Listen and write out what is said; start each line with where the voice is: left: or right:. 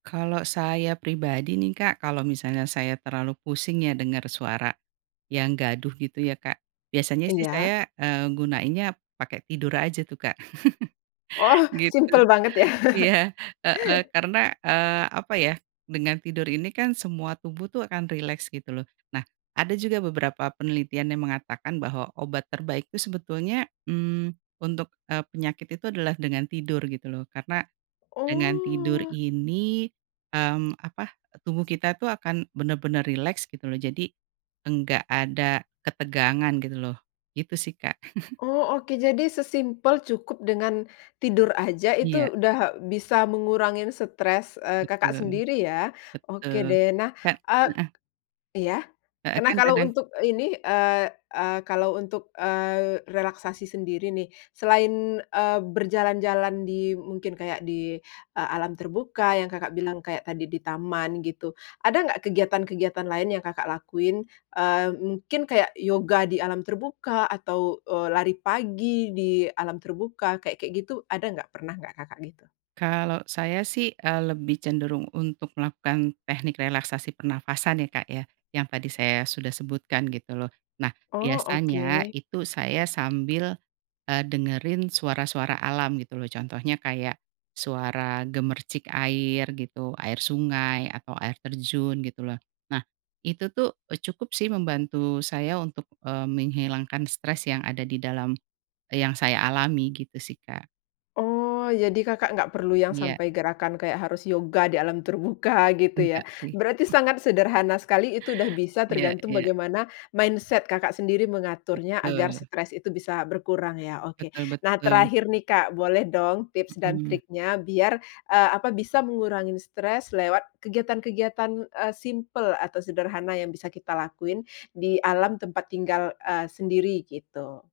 right: Kalo saya pribadi nih, Kak, kalau misalnya saya terlalu pusing ya denger suara yang gaduh gitu ya, Kak. Biasanya sih
left: Iya.
right: saya, eee, gunainnya pake tidur aja tuh, Kak.
left: Oh!
right: Gitu.
left: simpel banget ya.
right: Iya, heeh. Karena, eee, apa ya, dengan tidur ini kan semua tubuh tuh akan rileks gitu loh. Nah, ada juga beberapa penelitian yang mengatakan bahwa obat terbaik tuh sebetulnya, mmm, untuk, eee, penyakit itu adalah dengan tidur gitu loh. Karena dengan tidur
left: Oh.
right: ini, mmm, apa, tubuh kita tuh akan bener-bener rileks gitu loh. Jadi enggak ada ketegangan gitu loh. Gitu sih, Kak.
left: Oh oke. Jadi sesimpel cukup dengan tidur aja
right: Iya.
left: itu udah bisa mengurangin stres, eee, Kakak
right: Betul.
left: sendiri ya. Oke
right: Betul.
left: deh. Nah
right: Ka
left: eee,
right: heeh.
left: iya?
right: Heeh.
left: K nah,
right: Kan
left: kalau
right: kadang
left: untuk ini, eee eee, kalau untuk, eee, relaksasi sendiri nih, selain, eee, berjalan-jalan di mungkin kayak di, eee, alam terbuka yang Kakak bilang kayak tadi di taman gitu. Ada nggak kegiatan-kegiatan lain yang Kakak lakuin? Eee, mungkin kayak yoga di alam terbuka, atau, eee, lari pagi di alam terbuka, kayak-kayak gitu ada nggak? Pernah nggak, Kakak, gitu?
right: Kalau saya sih, eee, lebih cenderung untuk melakukan teknik relaksasi pernafasan ya, Kak, ya. Yang tadi saya sudah sebutkan gitu loh. Nah,
left: Oh,
right: biasanya
left: oke.
right: itu saya sambil, eee, dengerin suara-suara alam gitu loh. Contohnya kayak suara gemercik air gitu, air sungai atau air terjun gitu loh. Nah, itu tuh, eee, cukup sih membantu saya untuk, eee, menghilangkan stres yang ada di dalam, eee, yang saya alami gitu sih, Kak.
left: Oh, jadi Kakak nggak perlu yang
right: Iya.
left: sampai gerakan kayak harus yoga di alam terbuka gitu ya.
right: Enggak sih.
left: Berarti sangat sederhana sekali. Itu udah bisa
right: Iya
left: tergantung
right: iya.
left: bagaimana mindset Kakak sendiri mengaturnya agar
right: Betul.
left: stres itu bisa berkurang ya? Oke.
right: Betul
left: Nah,
right: betul.
left: terakhir nih, Kak. Boleh dong tips dan
right: Mhm.
left: triknya biar, eee, apa, bisa mengurangin stres lewat kegiatan-kegiatan, eee, simpel atau sederhana yang bisa kita lakuin di alam tempat tinggal, eee, sendiri gitu.